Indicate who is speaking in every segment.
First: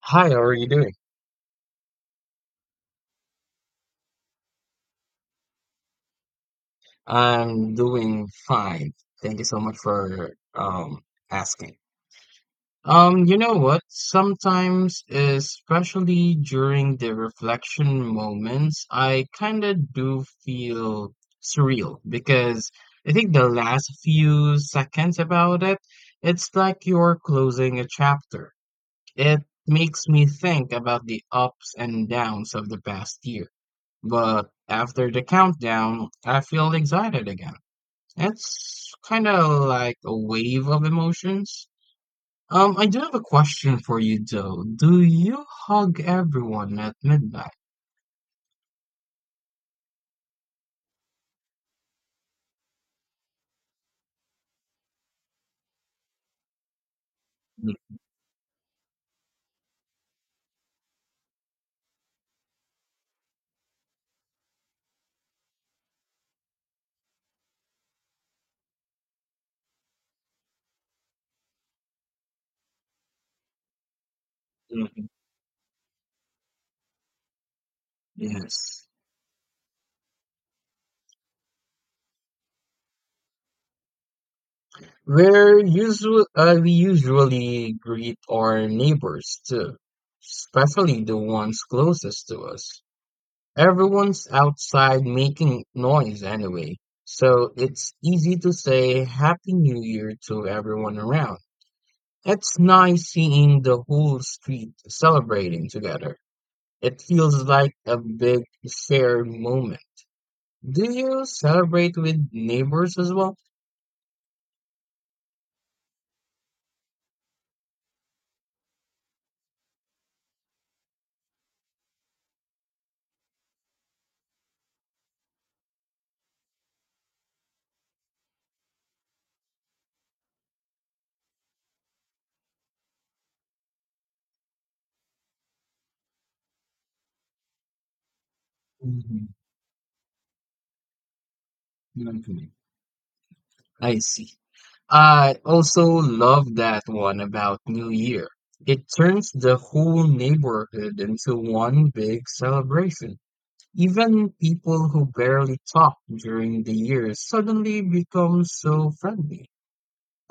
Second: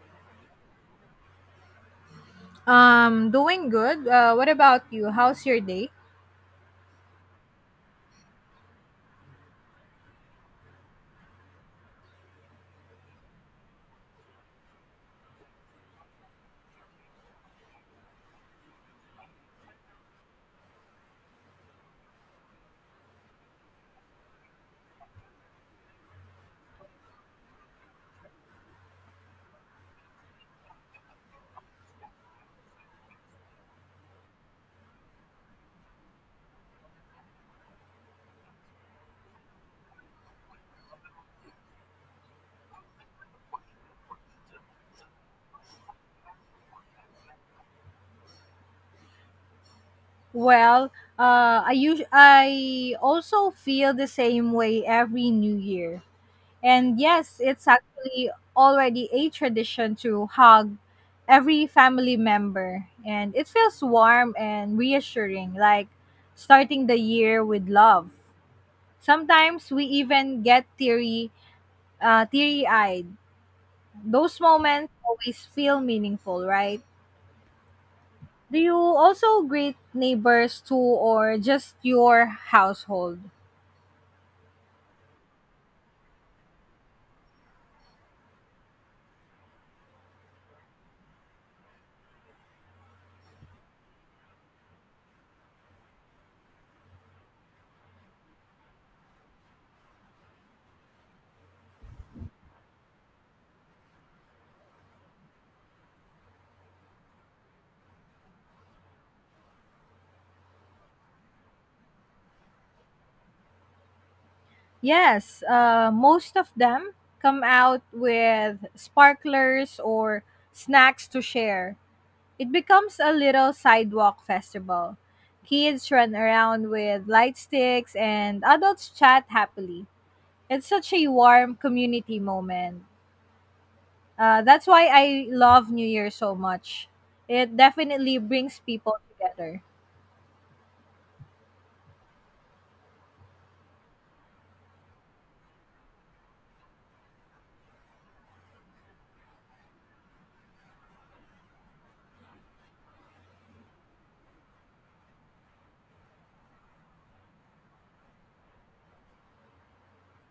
Speaker 1: Hi, how are you doing?
Speaker 2: Doing good. What about you? How's your day?
Speaker 1: I'm doing fine. Thank you so much for asking. You know what? Sometimes, especially during the reflection moments, I kind of do feel surreal because I think the last few seconds about it, it's like you're closing a chapter. It makes me think about the ups and downs of the past year. But after the countdown, I feel excited again. It's kind of like a wave of emotions. I do have a question for you though. Do you hug everyone at midnight?
Speaker 2: Well, I also feel the same way every New Year, and yes, it's actually already a tradition to hug every family member, and it feels warm and reassuring, like starting the year with love. Sometimes we even get teary eyed. Those moments
Speaker 1: Mhm.
Speaker 2: always feel meaningful, right? Do you
Speaker 1: Yes.
Speaker 2: also greet neighbors too, or just your household?
Speaker 1: We usually greet our neighbors too, especially the ones closest to us. Everyone's outside making noise anyway, so it's easy to say Happy New Year to everyone around. It's nice seeing the whole street celebrating together. It feels like a big shared moment. Do you celebrate with neighbors as well?
Speaker 2: Yes, most of them come out with sparklers or snacks to share. It becomes a little sidewalk festival. Kids run around with light sticks, and adults chat happily. It's such a warm community moment. That's why I love New Year so much. It definitely brings people
Speaker 1: Mhm.
Speaker 2: together.
Speaker 1: Okay. I see. I also love that one about New Year. It turns the whole neighborhood into one big celebration. Even people who barely talk during the year suddenly become so friendly.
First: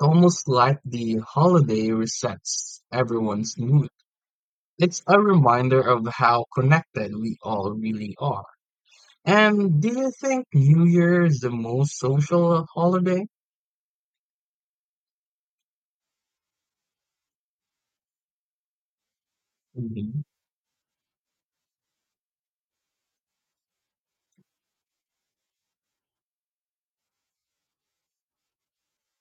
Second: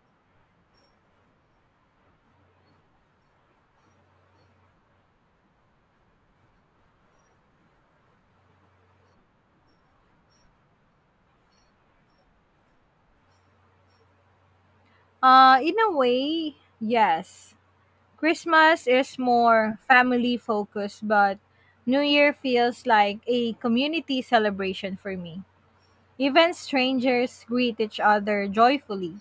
Speaker 1: Almost like the holiday resets everyone's mood. It's a reminder of how connected we all really are. And do you think New Year is the most social holiday?
Speaker 2: In a way, yes. Christmas is more
Speaker 1: Mhm.
Speaker 2: family focused, but New Year feels like a community celebration for me. Even strangers greet each other joyfully.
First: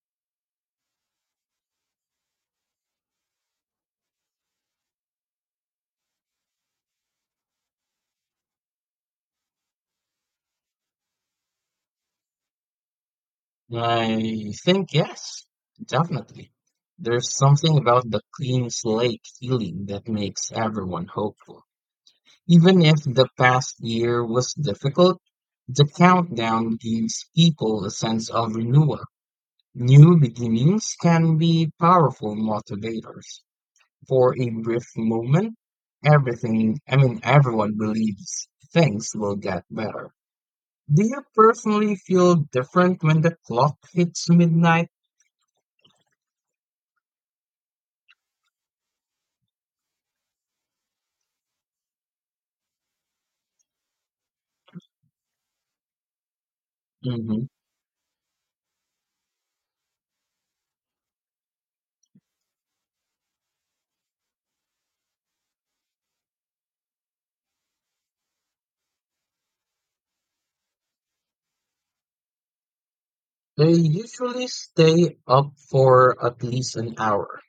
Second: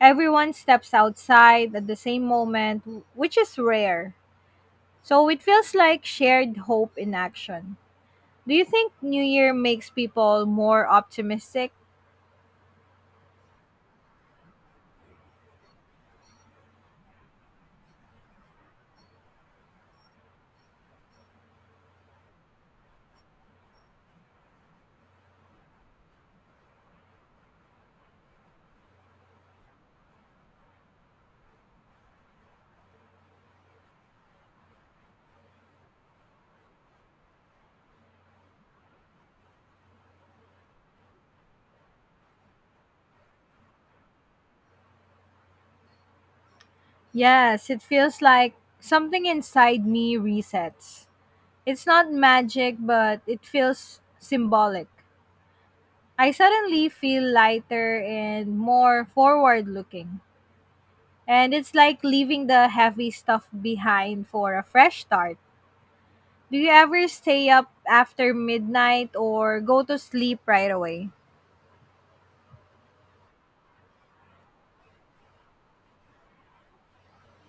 Speaker 2: Everyone steps outside at the same moment, which is rare. So it feels like shared hope in action. Do you think New Year makes people more optimistic?
Speaker 1: I think yes, definitely. There's something about the clean slate feeling that makes everyone hopeful. Even if the past year was difficult, the countdown gives people a sense of renewal. New beginnings can be powerful motivators. For a brief moment, everyone believes things will get better. Do you personally feel different when the clock hits midnight?
Speaker 2: Yes, it feels like something inside me resets. It's not magic, but it feels symbolic. I suddenly feel
Speaker 1: Hmm.
Speaker 2: lighter and more forward looking. And it's like leaving the heavy stuff behind for a fresh start. Do you ever stay up after midnight or go to sleep right away?
Speaker 1: I usually stay up for at least an hour.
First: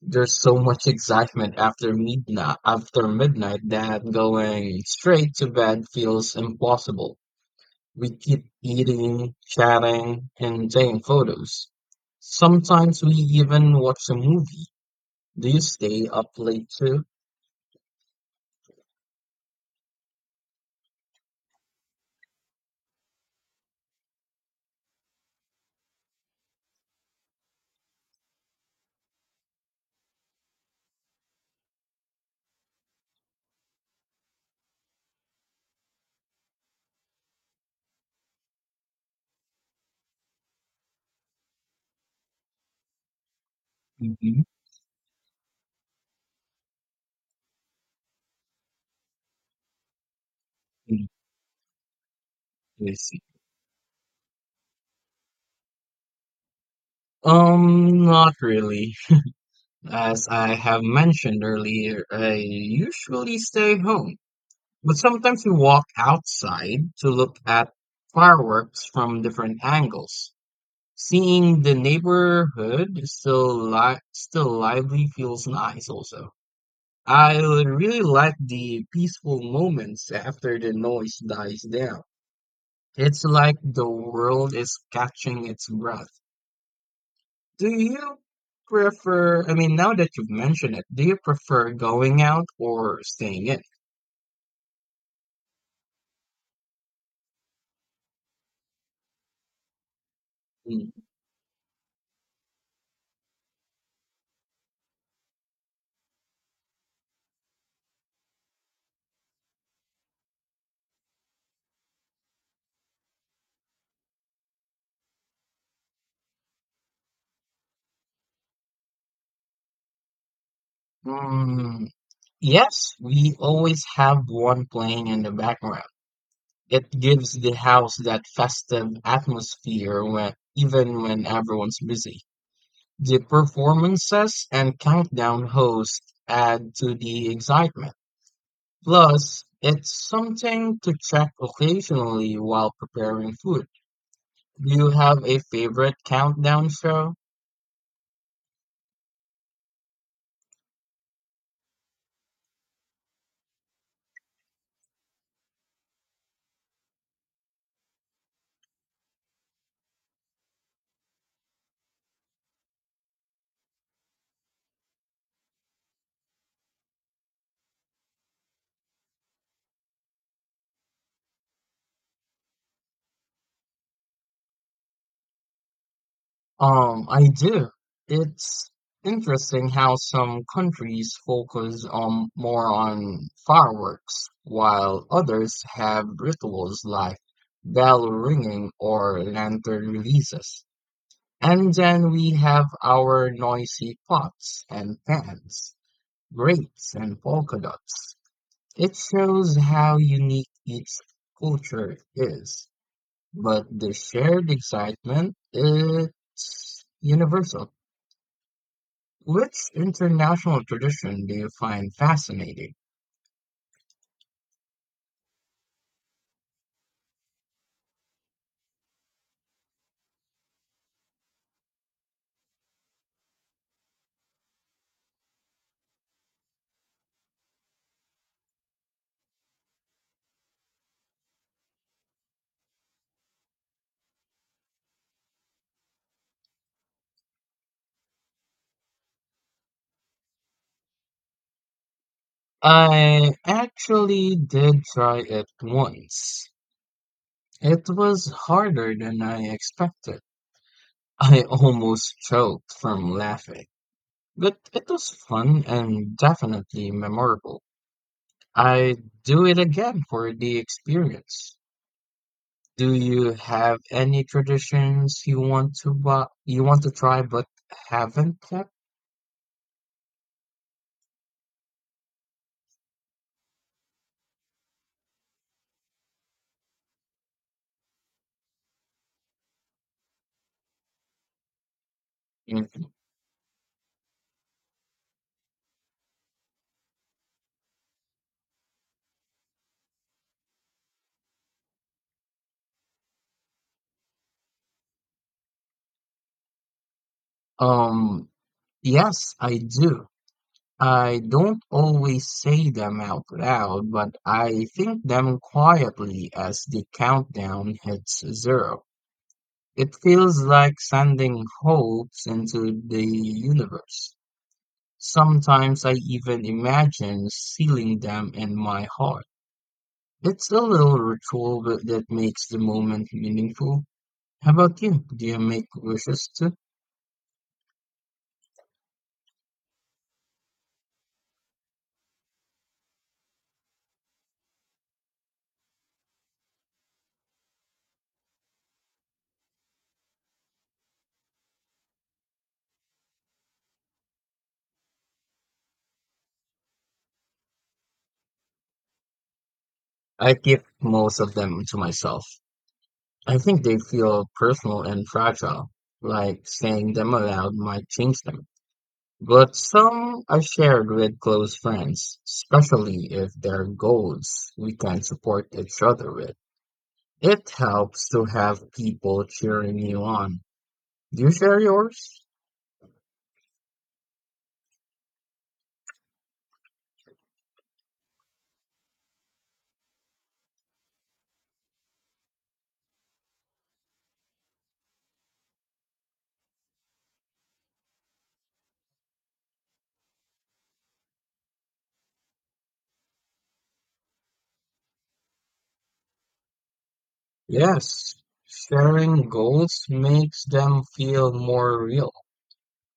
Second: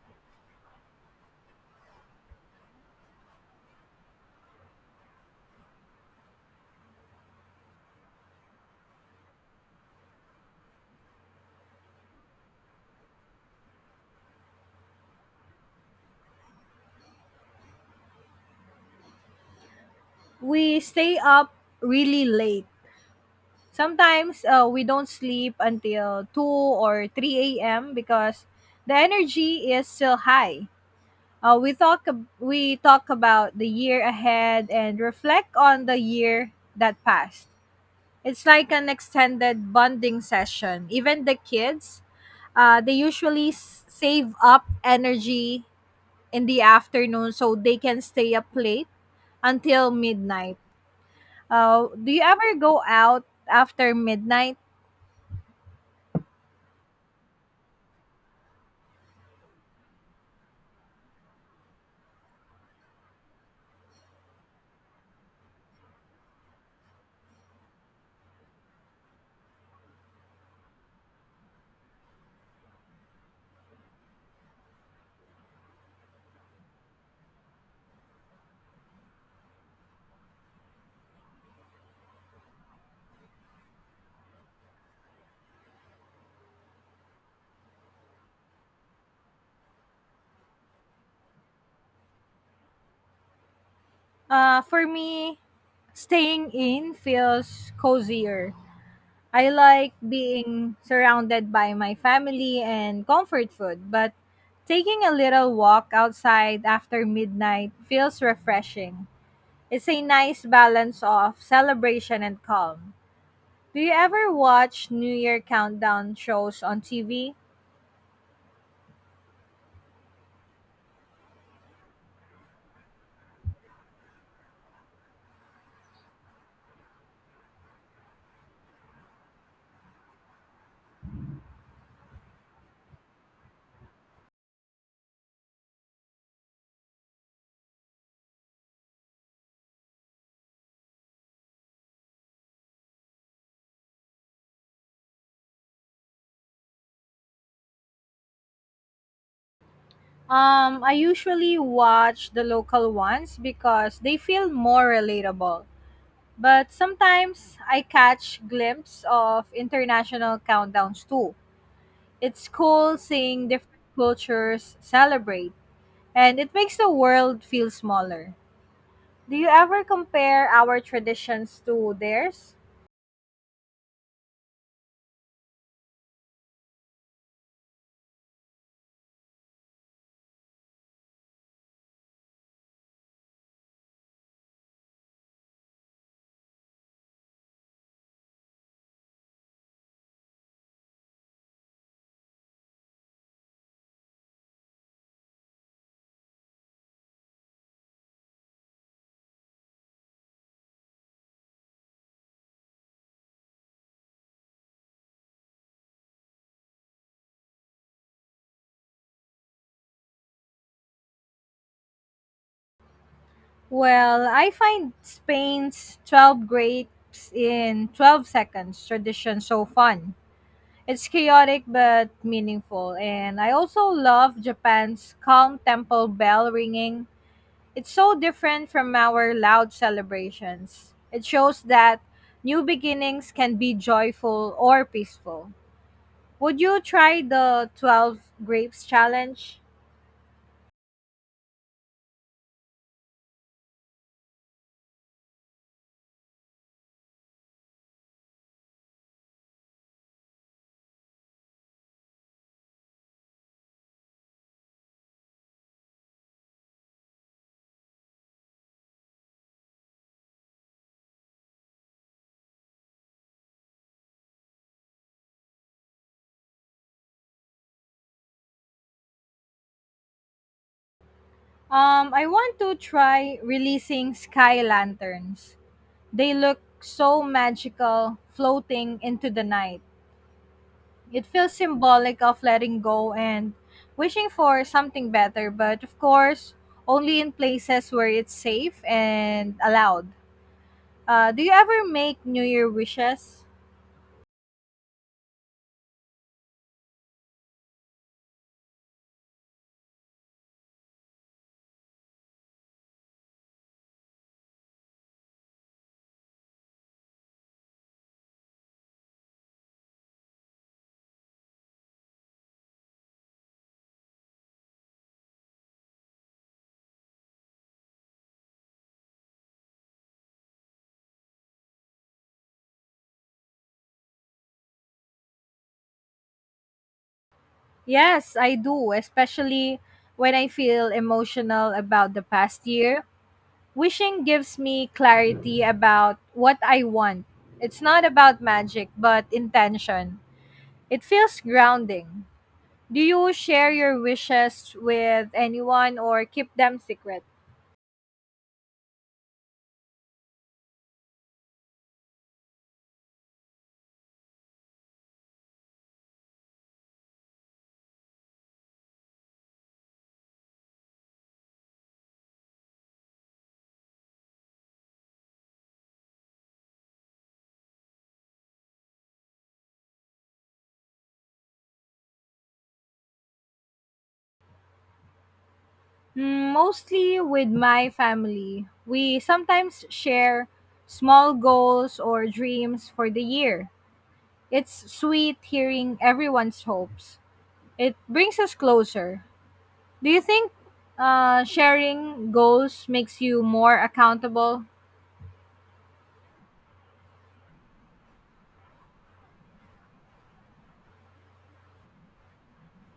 Speaker 1: There's so much excitement after midnight that going straight to bed feels impossible. We keep eating, chatting, and taking photos. Sometimes we even watch a movie. Do you stay up late too?
Speaker 2: We stay up really late. Sometimes we don't sleep until 2 or 3 a.m. because the energy is still high. We talk about the year ahead and reflect on the year that passed. It's like an extended bonding session. Even the kids, they usually save
Speaker 1: Mhm.
Speaker 2: up energy in the afternoon so they can stay up late until midnight.
Speaker 1: Mm,
Speaker 2: Do you ever go
Speaker 1: I see.
Speaker 2: out after midnight?
Speaker 1: Not really. As I have mentioned earlier, I usually stay home. But sometimes we walk outside to look at fireworks from different angles. Seeing the neighborhood is still lively feels nice also. I would really like the peaceful moments after the noise dies down. It's like the world is catching its breath. Do you prefer, I mean, Now that you've mentioned it, do you prefer going out or staying in?
Speaker 2: For me, staying in feels cozier. I like being
Speaker 1: Mm.
Speaker 2: surrounded by my family and comfort food, but taking a little walk outside after midnight feels refreshing. It's a nice balance of celebration and calm. Do you ever watch New Year countdown shows on TV?
Speaker 1: Mm, yes, we always have one playing in the background. It gives the house that festive atmosphere even when everyone's busy. The performances and countdown hosts add to the excitement. Plus, it's something to check occasionally while preparing food. Do you have a favorite countdown show?
Speaker 2: I usually watch the local ones because they feel more relatable. But sometimes I catch glimpses of international countdowns too. It's cool seeing different cultures celebrate, and it makes the world feel smaller. Do you ever compare our traditions to theirs?
Speaker 1: I do. It's interesting how some countries focus more on fireworks, while others have rituals like bell ringing or lantern releases. And then we have our noisy pots and pans, grapes and polka dots. It shows how unique each culture is, but the shared excitement is universal. Which international tradition do you find fascinating?
Speaker 2: Well, I find Spain's 12 grapes in 12 seconds tradition so fun. It's chaotic but meaningful, and I also love Japan's calm temple bell ringing. It's so different from our loud celebrations. It shows that new beginnings can be joyful or peaceful. Would you try the 12 grapes challenge?
Speaker 1: I actually did try it once. It was harder than I expected. I almost choked from laughing, but it was fun and definitely memorable. I do it again for the experience. Do you have any traditions you want to try but haven't kept?
Speaker 2: I want to try releasing sky lanterns. They look so magical floating into the night. It feels symbolic of letting
Speaker 1: Mhm.
Speaker 2: go and wishing for something better, but of course, only in places where it's safe and allowed. Do you ever make New Year wishes?
Speaker 1: Um, yes, I do. I don't always say them out loud, but I think them quietly as the countdown hits zero. It feels like sending hopes into the universe. Sometimes I even imagine sealing them in my heart. It's a little ritual that makes the moment meaningful. How about you? Do you make wishes too?
Speaker 2: Yes, I do, especially when I feel emotional about the past year. Wishing gives me clarity about what I want. It's not about magic, but intention. It feels grounding. Do you share your wishes with anyone or keep them secret?
Speaker 1: I keep most of them to myself. I think they feel personal and fragile, like saying them aloud might change them. But some are shared with close friends, especially if their goals we can support each other with. It helps to have people cheering you on. Do you share yours?
Speaker 2: Mm, mostly with my family. We sometimes share small goals or dreams for the year. It's sweet hearing everyone's hopes. It brings us closer. Do you think sharing goals makes you more accountable?
Speaker 1: Yes, sharing goals makes them feel more real.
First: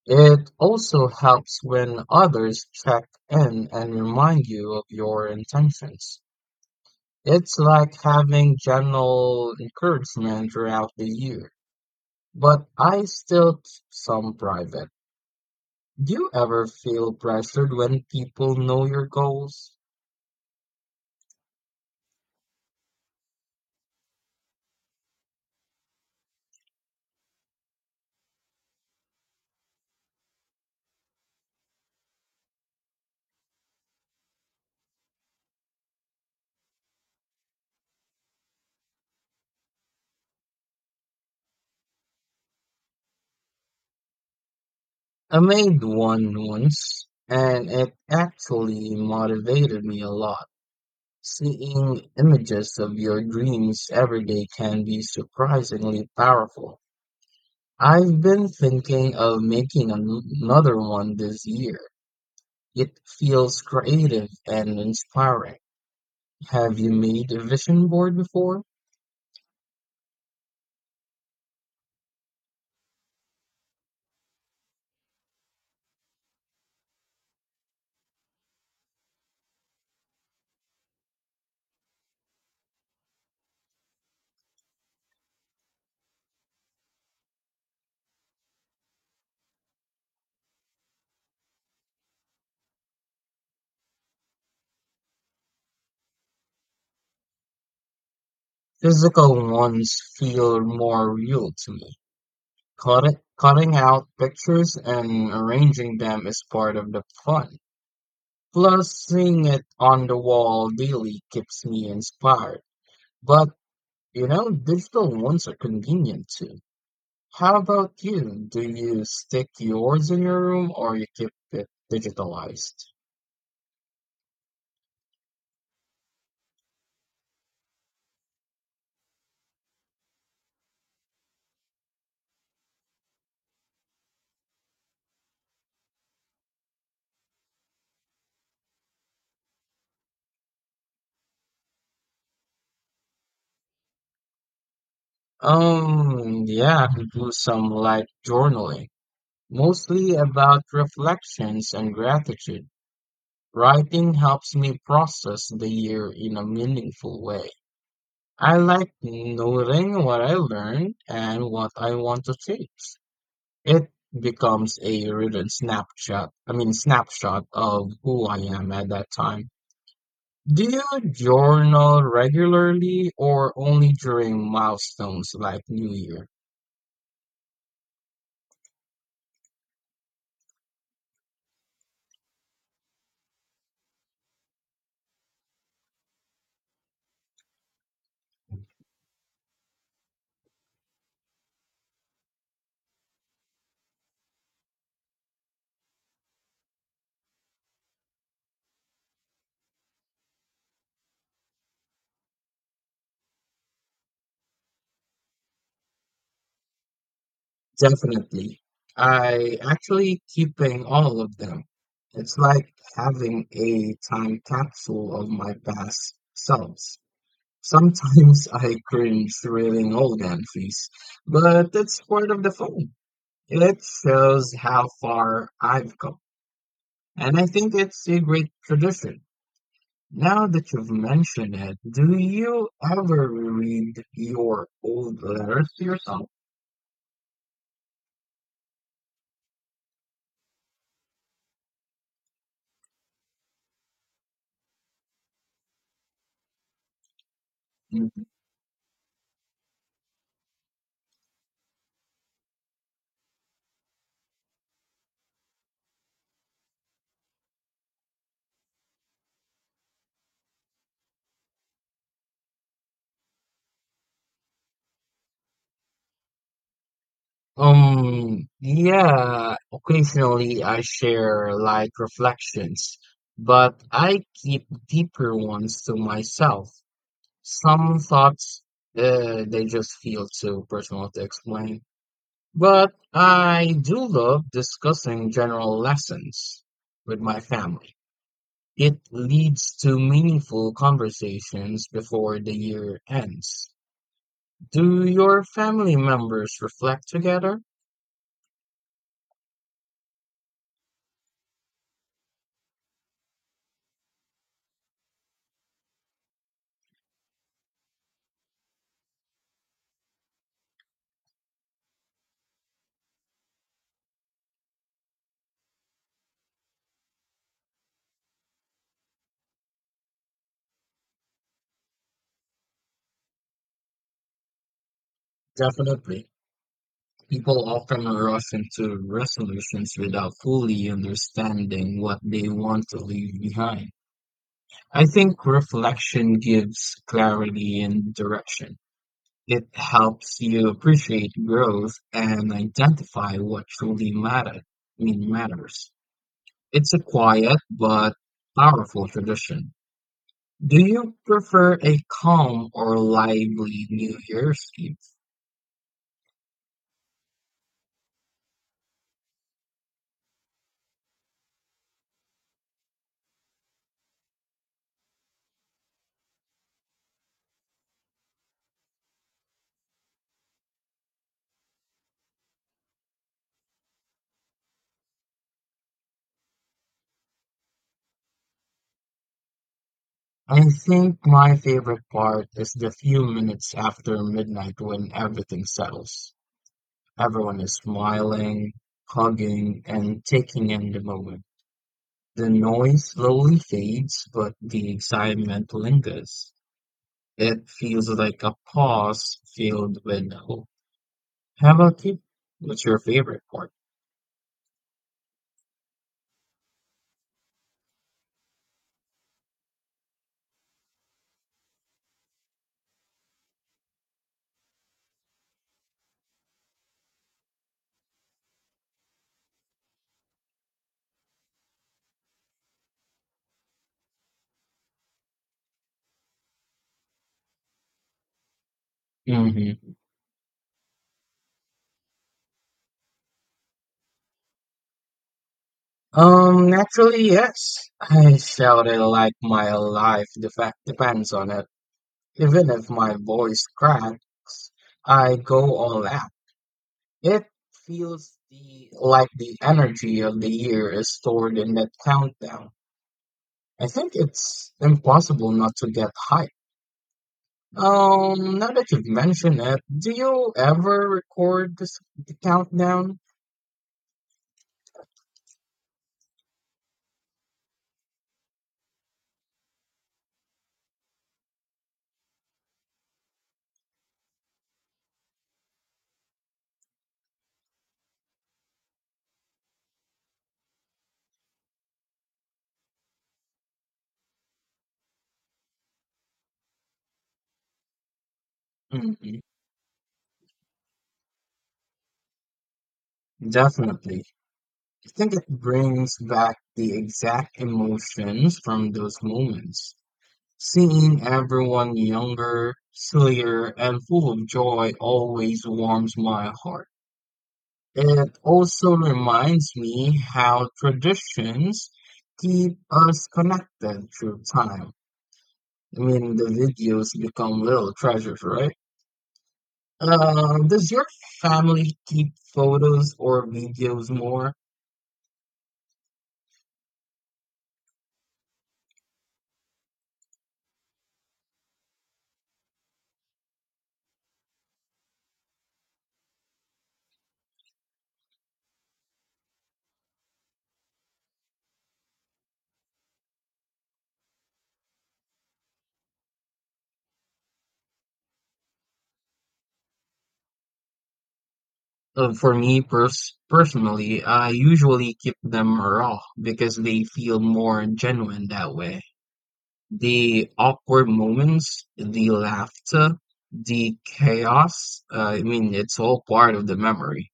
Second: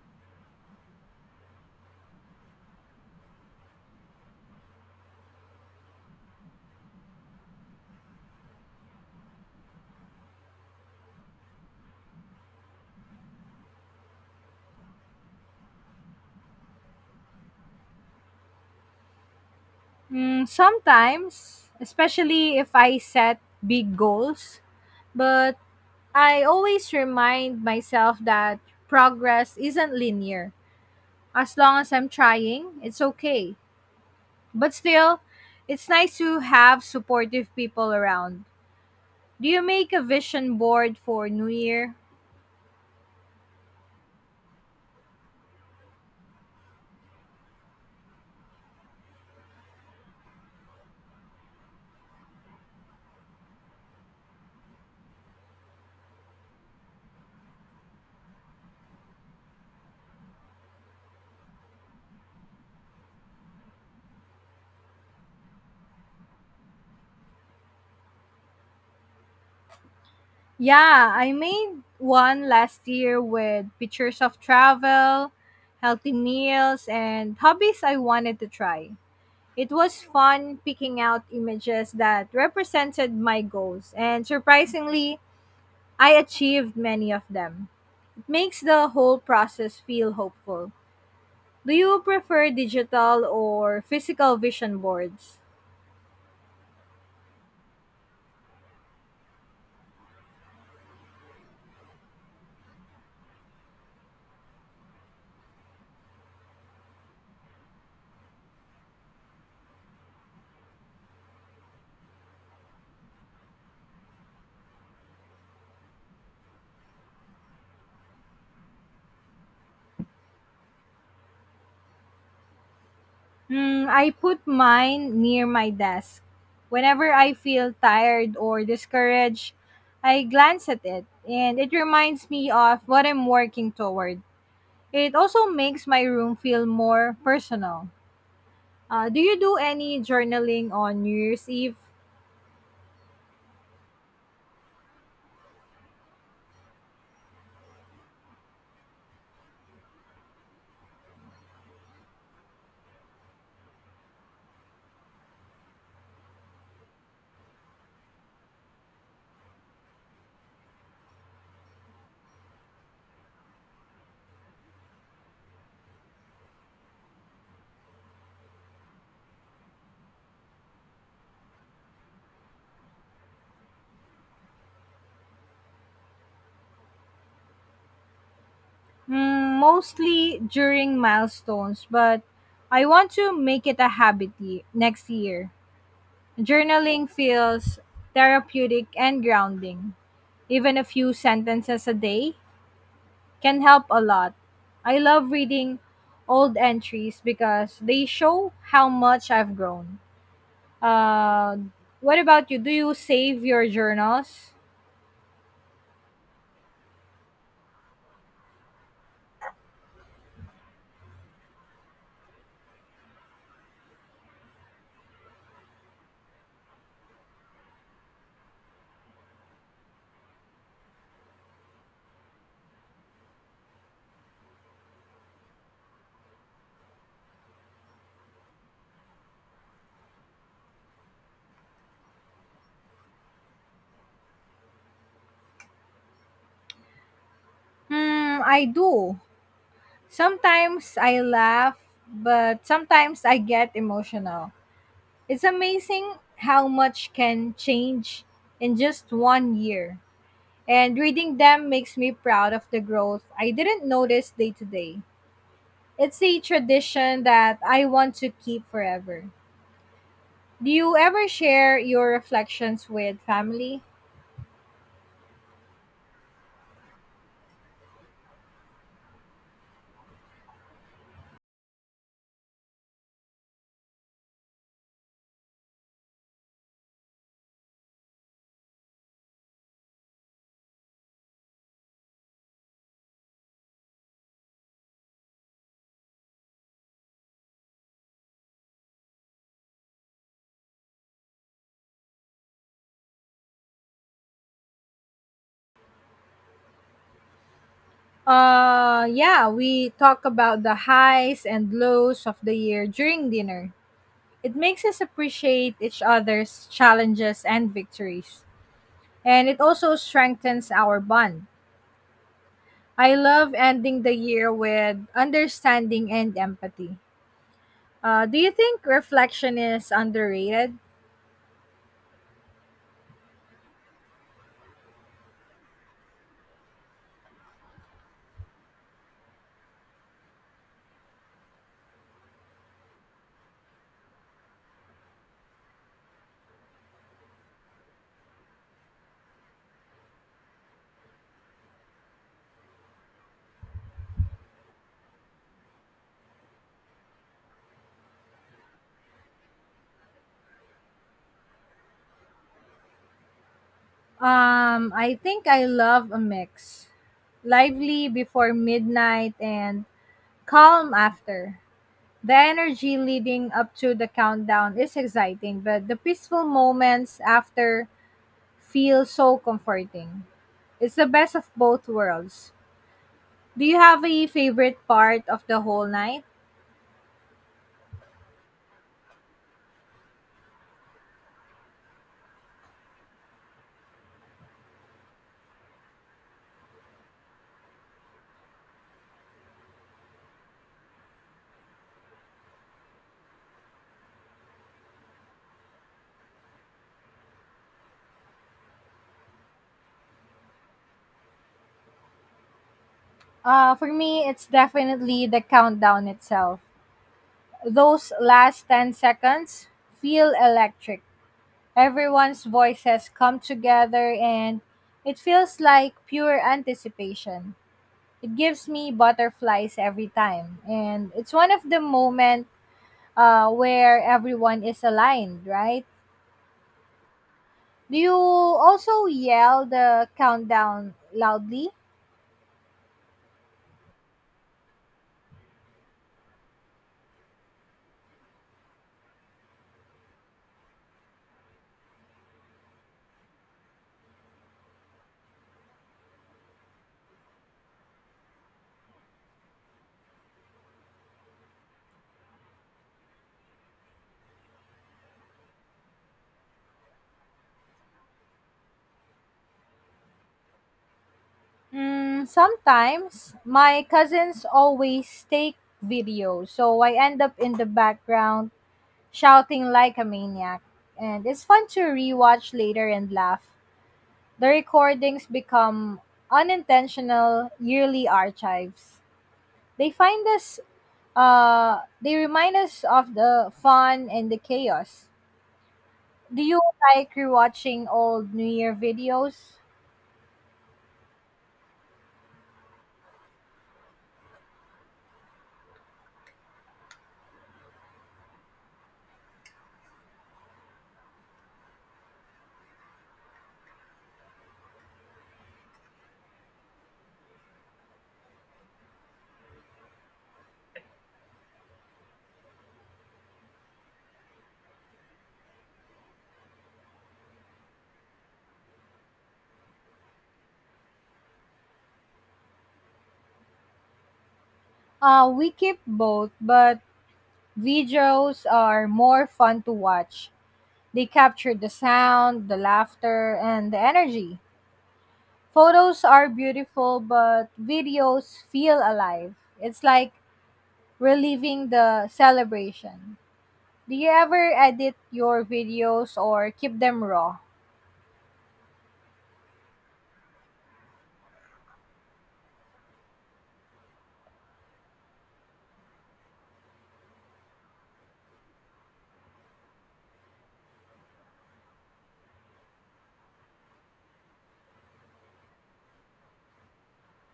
Speaker 1: It also helps when others check in and remind you of your intentions. It's like having general encouragement throughout the year, but I still keep some private. Do you ever feel pressured when people know your goals?
Speaker 2: Mm, sometimes, especially if I set big goals. But I always remind myself that progress isn't linear. As long as I'm trying, it's okay. But still, it's nice to have supportive people around. Do you make a vision board for New Year?
Speaker 1: I made one once, and it actually motivated me a lot. Seeing images of your dreams every day can be surprisingly powerful. I've been thinking of another one this year. It feels creative and inspiring. Have you made a vision board before?
Speaker 2: Yeah, I made one last year with pictures of travel, healthy meals, and hobbies I wanted to try. It was fun picking out images that represented my goals, and surprisingly, I achieved many of them. It makes the whole process feel hopeful. Do you prefer digital or physical vision boards?
Speaker 1: Physical ones feel more real to me. Cutting out pictures and arranging them is part of the fun. Plus, seeing it on the wall daily keeps me inspired. But you know, digital ones are convenient too. How about you? Do you stick yours in your room or you keep it digitalized?
Speaker 2: Hmm, I put mine near my desk. Whenever I feel tired or discouraged, I glance at it and it reminds me of what I'm working toward. It also makes my room feel more personal. Do you do any journaling on New Year's Eve?
Speaker 1: Yeah, I do some light journaling, mostly about reflections and gratitude. Writing helps me process the year in a meaningful way. I like noting what I learned and what I want to change. It becomes a written snapshot, I mean snapshot of who I am at that time. Do you journal regularly or only during milestones like New Year?
Speaker 2: Hmm, mostly during milestones, but I want to make it a habit next year. Journaling feels therapeutic and grounding. Even a few sentences a day can help a lot. I love reading old entries because they show how much I've grown. Uh, what about you? Do you save your journals?
Speaker 1: Definitely. I actually keeping all of them. It's like having a time capsule of my past selves. Sometimes I cringe reading old entries, but that's part of the fun. It shows how far I've come. And I think it's a great tradition. Now that you've mentioned it, do you ever read your old letters to yourself?
Speaker 2: Hmm, I do. Sometimes I laugh, but sometimes I get emotional. It's amazing how much can change
Speaker 1: Mhm.
Speaker 2: in just one year. And reading them makes me proud of the growth I didn't notice day to day. It's a tradition that I want to keep forever. Do you ever share your reflections with family?
Speaker 1: Yeah, occasionally I share light reflections, but I keep deeper ones to myself. Some thoughts, they just feel too personal to explain. But I do love discussing general lessons with my family. It leads to meaningful conversations before the year ends. Do your family members reflect together?
Speaker 2: Yeah, we talk about the highs and lows of the year during dinner. It makes us appreciate each other's challenges and victories, and it also strengthens our bond. I love ending the year with understanding and empathy. Do you think reflection is underrated?
Speaker 1: Definitely. People often rush into resolutions without fully understanding what they want to leave behind. I think reflection gives clarity and direction. It helps you appreciate growth and identify what truly matter, I mean, matters. It's a quiet but powerful tradition. Do you prefer a calm or lively New Year's Eve?
Speaker 2: I think I love a mix. Lively before midnight and calm after. The energy leading up to the countdown is exciting, but the peaceful moments after feel so comforting. It's the best of both worlds. Do you have a favorite part of the whole night?
Speaker 1: I think my favorite part is the few minutes after midnight when everything settles. Everyone is smiling, hugging, and taking in the moment. The noise slowly fades, but the excitement lingers. It feels like a pause filled with hope. How about you? What's your favorite part?
Speaker 2: For me, it's definitely the countdown itself. Those last 10 seconds feel electric. Everyone's voices come together and it feels like pure anticipation. It gives me butterflies every time. And it's one of the moments where everyone is aligned, right? Do you also yell
Speaker 1: Hmm.
Speaker 2: the countdown loudly?
Speaker 1: Naturally, yes. I shout it like depends on it. Even if my voice cracks, I go all out. It feels the like the energy of the year is stored in that countdown. I think it's impossible not to get hyped. Now that you've mentioned it, do you ever record this,
Speaker 2: Mm,
Speaker 1: the countdown?
Speaker 2: sometimes. My cousins always take video, so I end up in the background shouting like a maniac. And it's fun to rewatch later and laugh. The recordings become unintentional yearly archives. They find us they remind us of the fun and the chaos. Do you like rewatching old New Year
Speaker 1: Mhm.
Speaker 2: videos?
Speaker 1: Definitely. I think it brings back the exact emotions from those moments. Seeing everyone younger, sillier, and full of joy always warms my heart. It also reminds me how traditions keep us connected through time. I mean, the videos become little treasures, right? Does your family keep photos or videos more?
Speaker 2: We keep both, but videos are more fun to watch. They capture the sound, the laughter, and the energy. Photos are beautiful, but videos feel alive. It's like reliving the celebration. Do you ever edit your videos or keep them raw?
Speaker 1: For me, personally, I usually keep them raw because they feel more genuine that way. The awkward moments, the laughter, the chaos, it's all part of the memory.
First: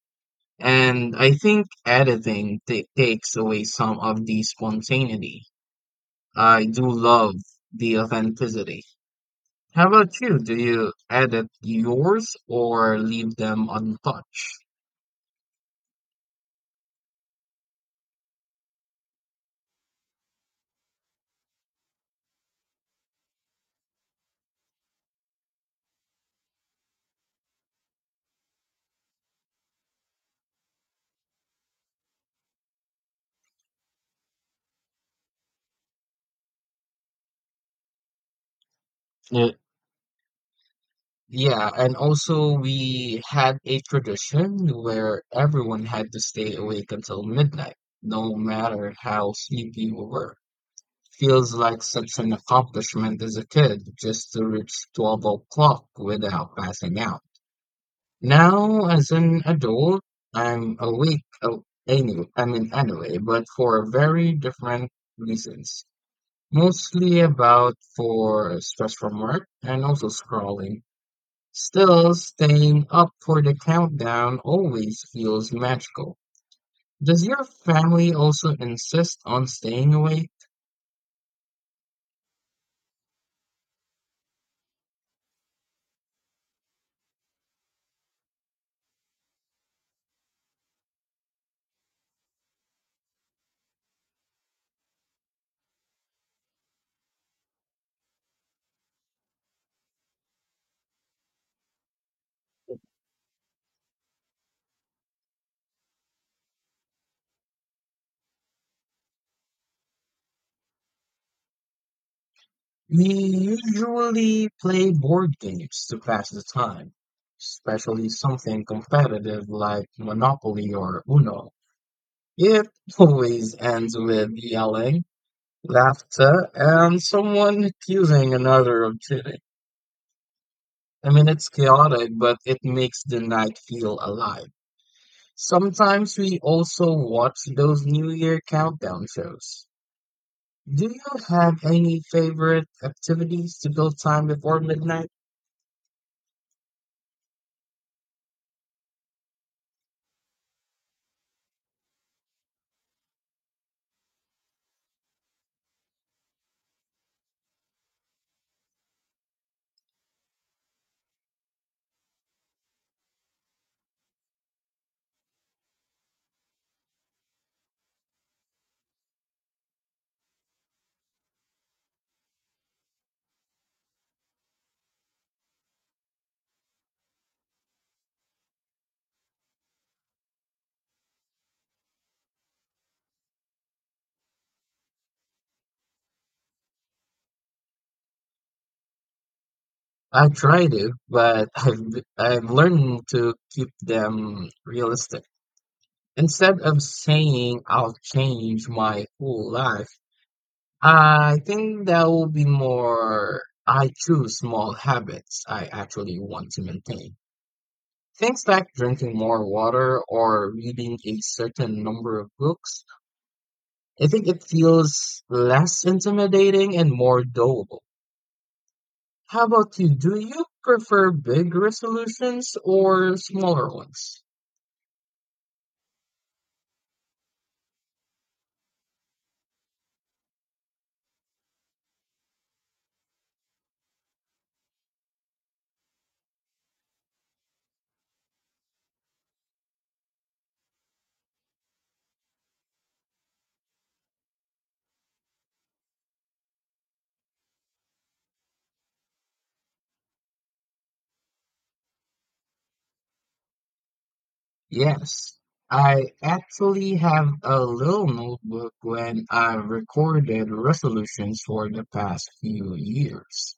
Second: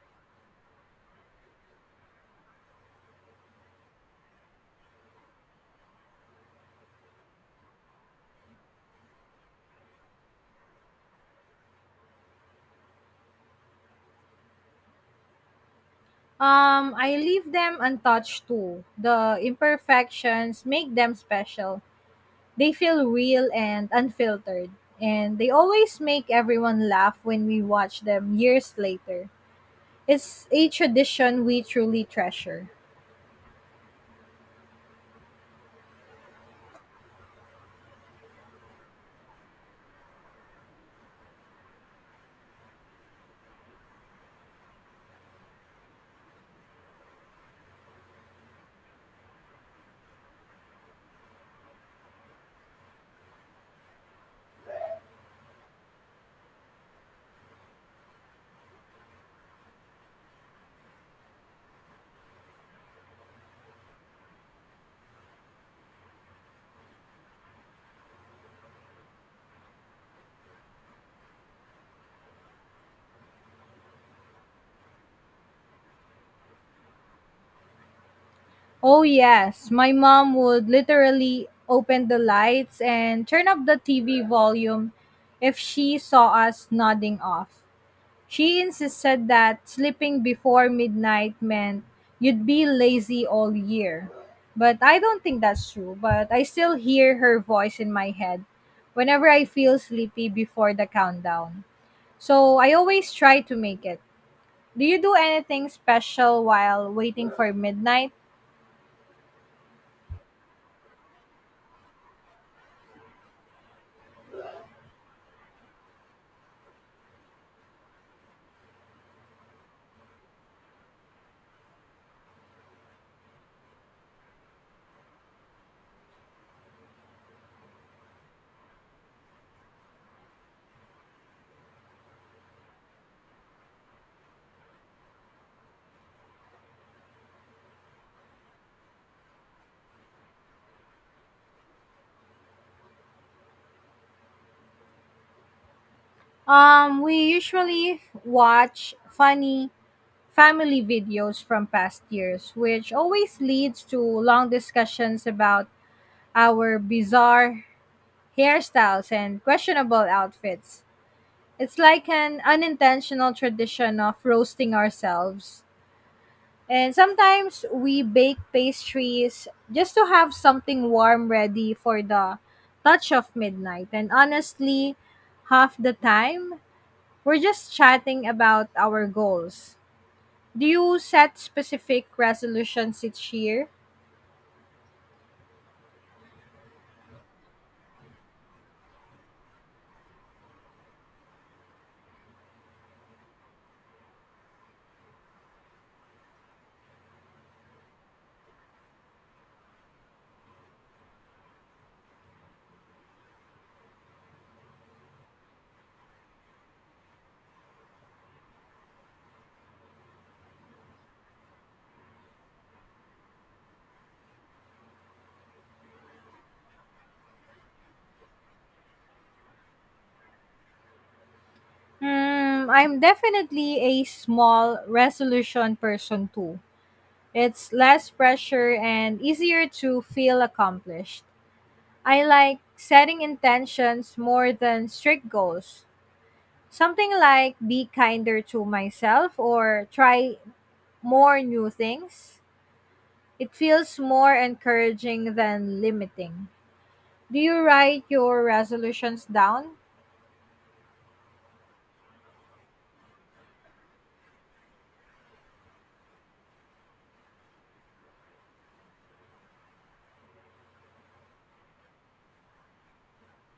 Speaker 1: And I think takes away some of the spontaneity. I do love the authenticity. How about you? Do you edit yours or leave them untouched?
Speaker 2: I leave them untouched too. The imperfections make them special. They feel real and unfiltered, and they always make everyone laugh when we watch them years later. It's a tradition we truly treasure.
Speaker 1: Uh, yeah, and also we had a tradition where everyone had to stay awake until midnight, no matter how sleepy we were. Feels like such an accomplishment as a kid just to reach 12 o'clock without passing out. Now, as an adult, I'm awake, anyway, but for very different reasons. Mostly about for stress from work and also scrolling. Still, staying up for the countdown always feels magical. Does your family also
Speaker 2: Oh,
Speaker 1: insist on
Speaker 2: yes, my
Speaker 1: staying awake?
Speaker 2: mom would literally open the lights and turn up the TV volume if she saw us nodding off. She insisted that sleeping before midnight meant you'd be lazy all year. But I don't think that's true, but I still hear her voice in my head whenever I feel sleepy before the countdown. So I always try to make it. Do you do anything special while waiting for midnight?
Speaker 1: We usually play board games to pass the time, especially something competitive like Monopoly or Uno. It always ends with yelling, laughter, and someone accusing another of cheating. I mean, it's chaotic, but it makes the night feel alive. Sometimes we also watch those New Year countdown shows. Do you have any favorite activities to kill time before midnight?
Speaker 2: We usually watch funny family videos from past years, which always leads to long discussions about our bizarre hairstyles, and questionable outfits. It's like an unintentional tradition of roasting ourselves. And sometimes we bake pastries just to have something warm ready for the touch of midnight. And honestly, half the time, we're just chatting about our goals. Do you set specific resolutions each year?
Speaker 1: I try to, but I've learned to keep them realistic. Instead of saying I'll change my whole life, I think that will be more I choose small habits I actually want to maintain. Things like drinking more water or reading a certain number of books, I think it feels less intimidating and more doable. How about you? Do you prefer big resolutions
Speaker 2: Hmm, I'm
Speaker 1: or smaller
Speaker 2: definitely a
Speaker 1: ones?
Speaker 2: small resolution person too. It's less pressure and easier to feel accomplished. I like setting intentions more than strict goals. Something like be kinder to myself or try more new things. It feels more encouraging than limiting. Do you write your resolutions down?
Speaker 1: Yes, I actually have a little notebook when I recorded resolutions for the past few years.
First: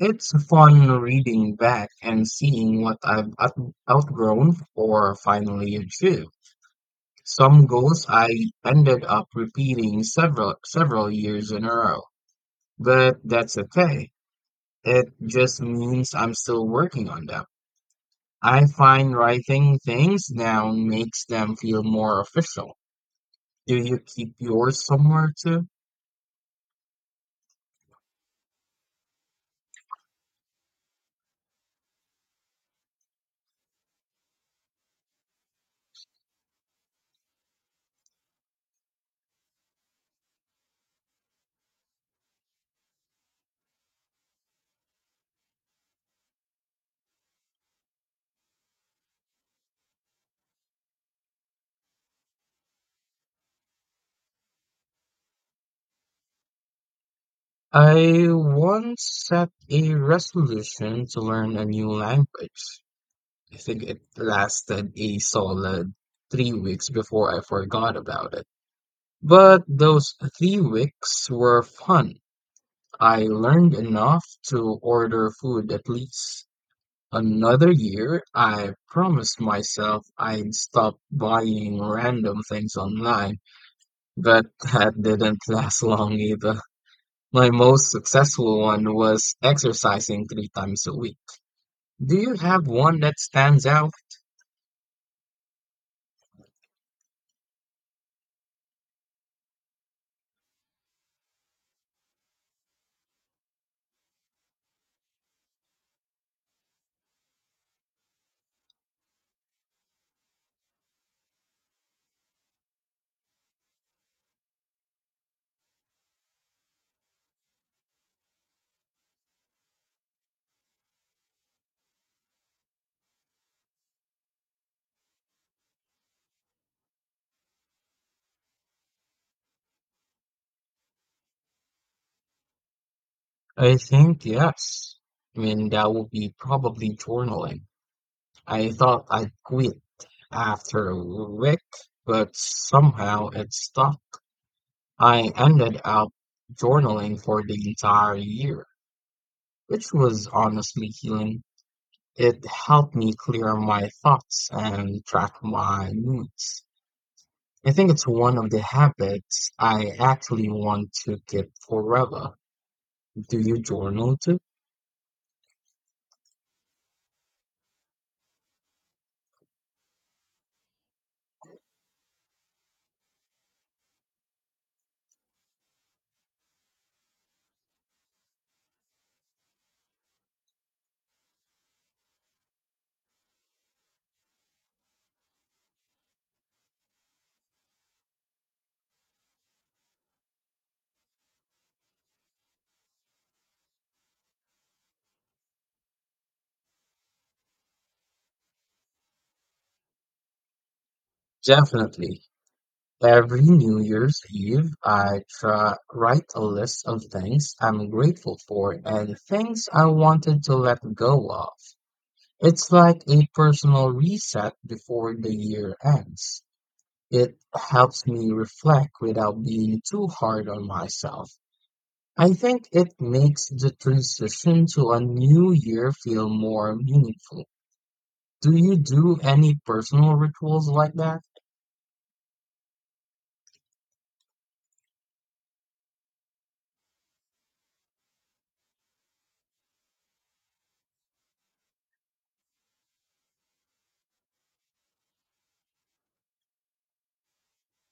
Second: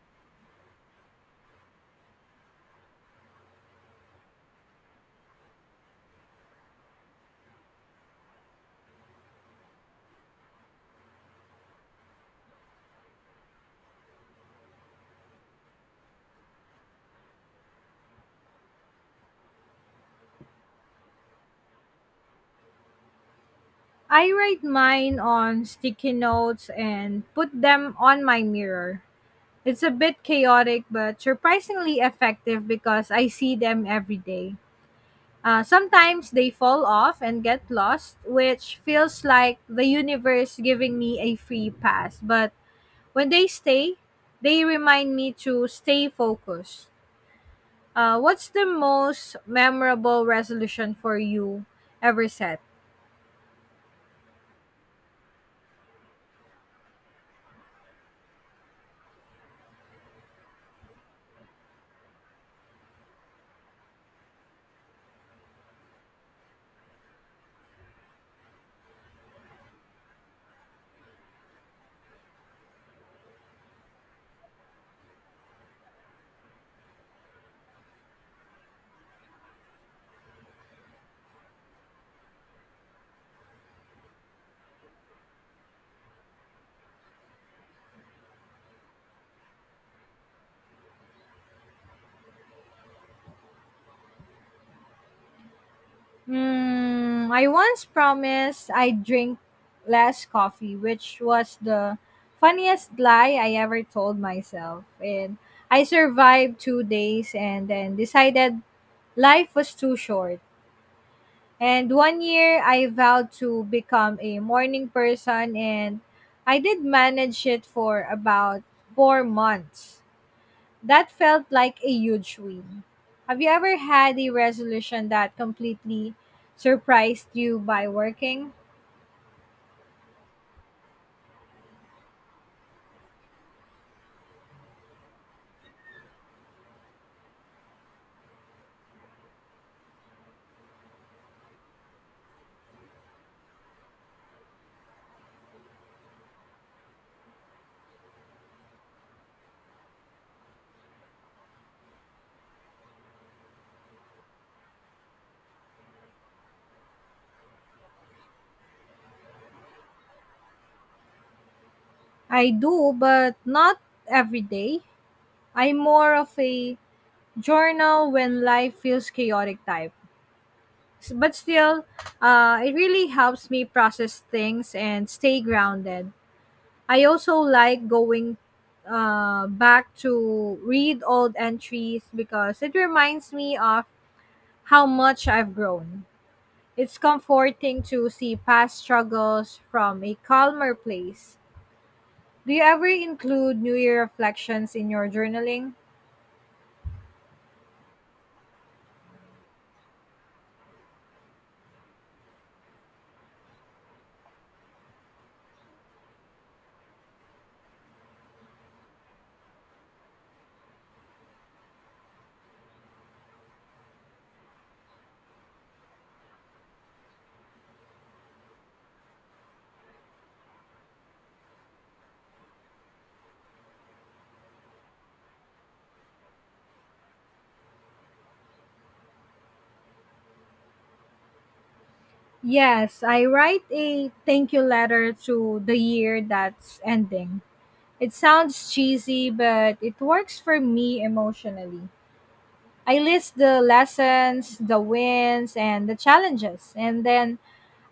Speaker 1: It's fun reading back and seeing what I've outgrown or finally achieved. Some goals I ended up repeating several years in a row, but that's okay. It just means I'm still working on them. I find writing things down makes them feel more official. Do you
Speaker 2: I
Speaker 1: keep
Speaker 2: write
Speaker 1: yours
Speaker 2: mine
Speaker 1: somewhere
Speaker 2: on
Speaker 1: too?
Speaker 2: sticky notes and put them on my mirror. It's a bit chaotic but surprisingly effective because I see them every day. Sometimes they fall off and get lost, which feels like the universe giving me a free pass. But when they stay, they remind me to stay focused. What's the most memorable resolution for you ever set?
Speaker 1: I once set a resolution to learn a new language. I think it lasted a solid three weeks before I forgot about it. But those three weeks were fun. I learned enough to order food at least. Another year, I promised myself I'd stop buying random things online, but that didn't last long either. My most successful one was exercising three times a week. Do you have one that stands out?
Speaker 2: Hmm, I once promised I'd drink less coffee, which was the funniest lie I ever told myself. And I survived 2 days and then decided life was too short. And one year I vowed to become a morning person, and I did manage it for about 4 months. That felt like a huge win. Have you ever had a resolution that completely surprised you by working?
Speaker 1: I think yes. I mean, that would be probably journaling. I thought I'd quit after a week, but somehow it stuck. I ended up journaling for the entire year, which was honestly healing. It helped me clear my thoughts and track my moods. I think it's one of the habits I actually want to keep forever.
Speaker 2: I do, but
Speaker 1: Do you
Speaker 2: not
Speaker 1: journal too?
Speaker 2: every day. I'm more of a journal when life feels chaotic type. But still, it really helps me process things and stay grounded. I also like going back to read old entries because it reminds me of how much I've grown. It's comforting to see past struggles from a calmer place. Do you ever include New Year reflections in your journaling?
Speaker 1: Definitely. Every New Year's Eve, I try write a list of things I'm grateful for and things I wanted to let go of. It's like a personal reset before the year ends. It helps me reflect without being too hard on myself. I think it makes the transition to a new year feel more meaningful. Do you do any personal rituals like that?
Speaker 2: Yes, I write a thank you letter to the year that's ending. It sounds cheesy, but it works for me emotionally. I list the lessons, the wins, and the challenges, and then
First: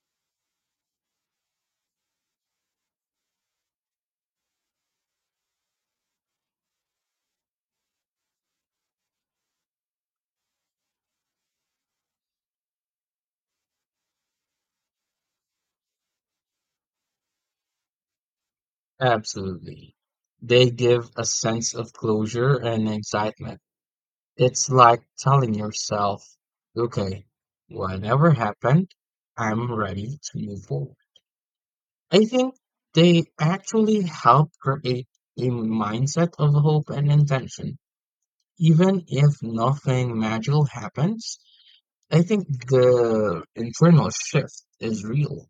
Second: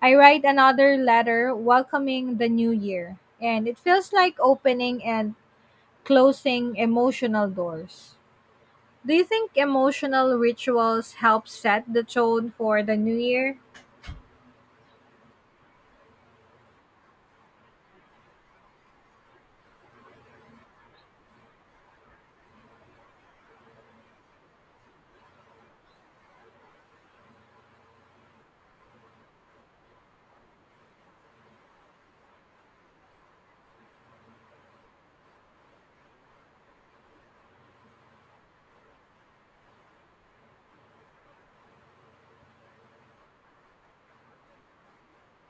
Speaker 2: I write another letter welcoming the new year. And it feels like opening and closing emotional doors. Do you think emotional rituals help set the tone for the new year?
Speaker 1: Absolutely. They give a sense of closure and excitement. It's like telling yourself, okay, whatever happened, I'm ready to move forward. I think they actually help create a mindset of hope and intention. Even if nothing magical happens, I think the internal shift is real.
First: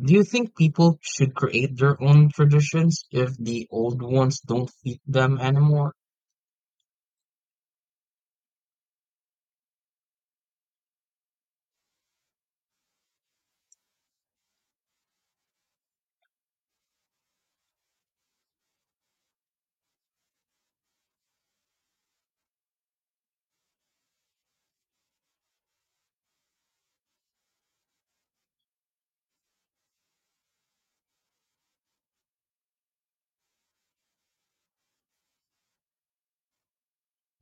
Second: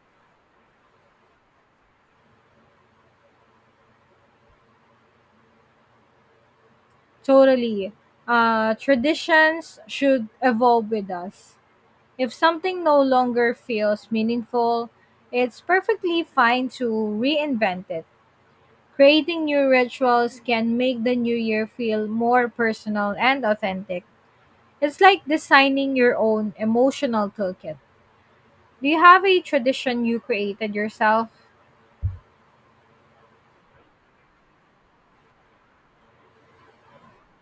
Speaker 1: Do you think people should create their own traditions if the old ones don't fit them anymore?
Speaker 2: Totally. Traditions should evolve with us. If something no longer feels meaningful, it's perfectly fine to reinvent it. Creating new rituals can make the new year feel more personal and authentic. It's like designing your own emotional toolkit. Do you have a tradition you created yourself?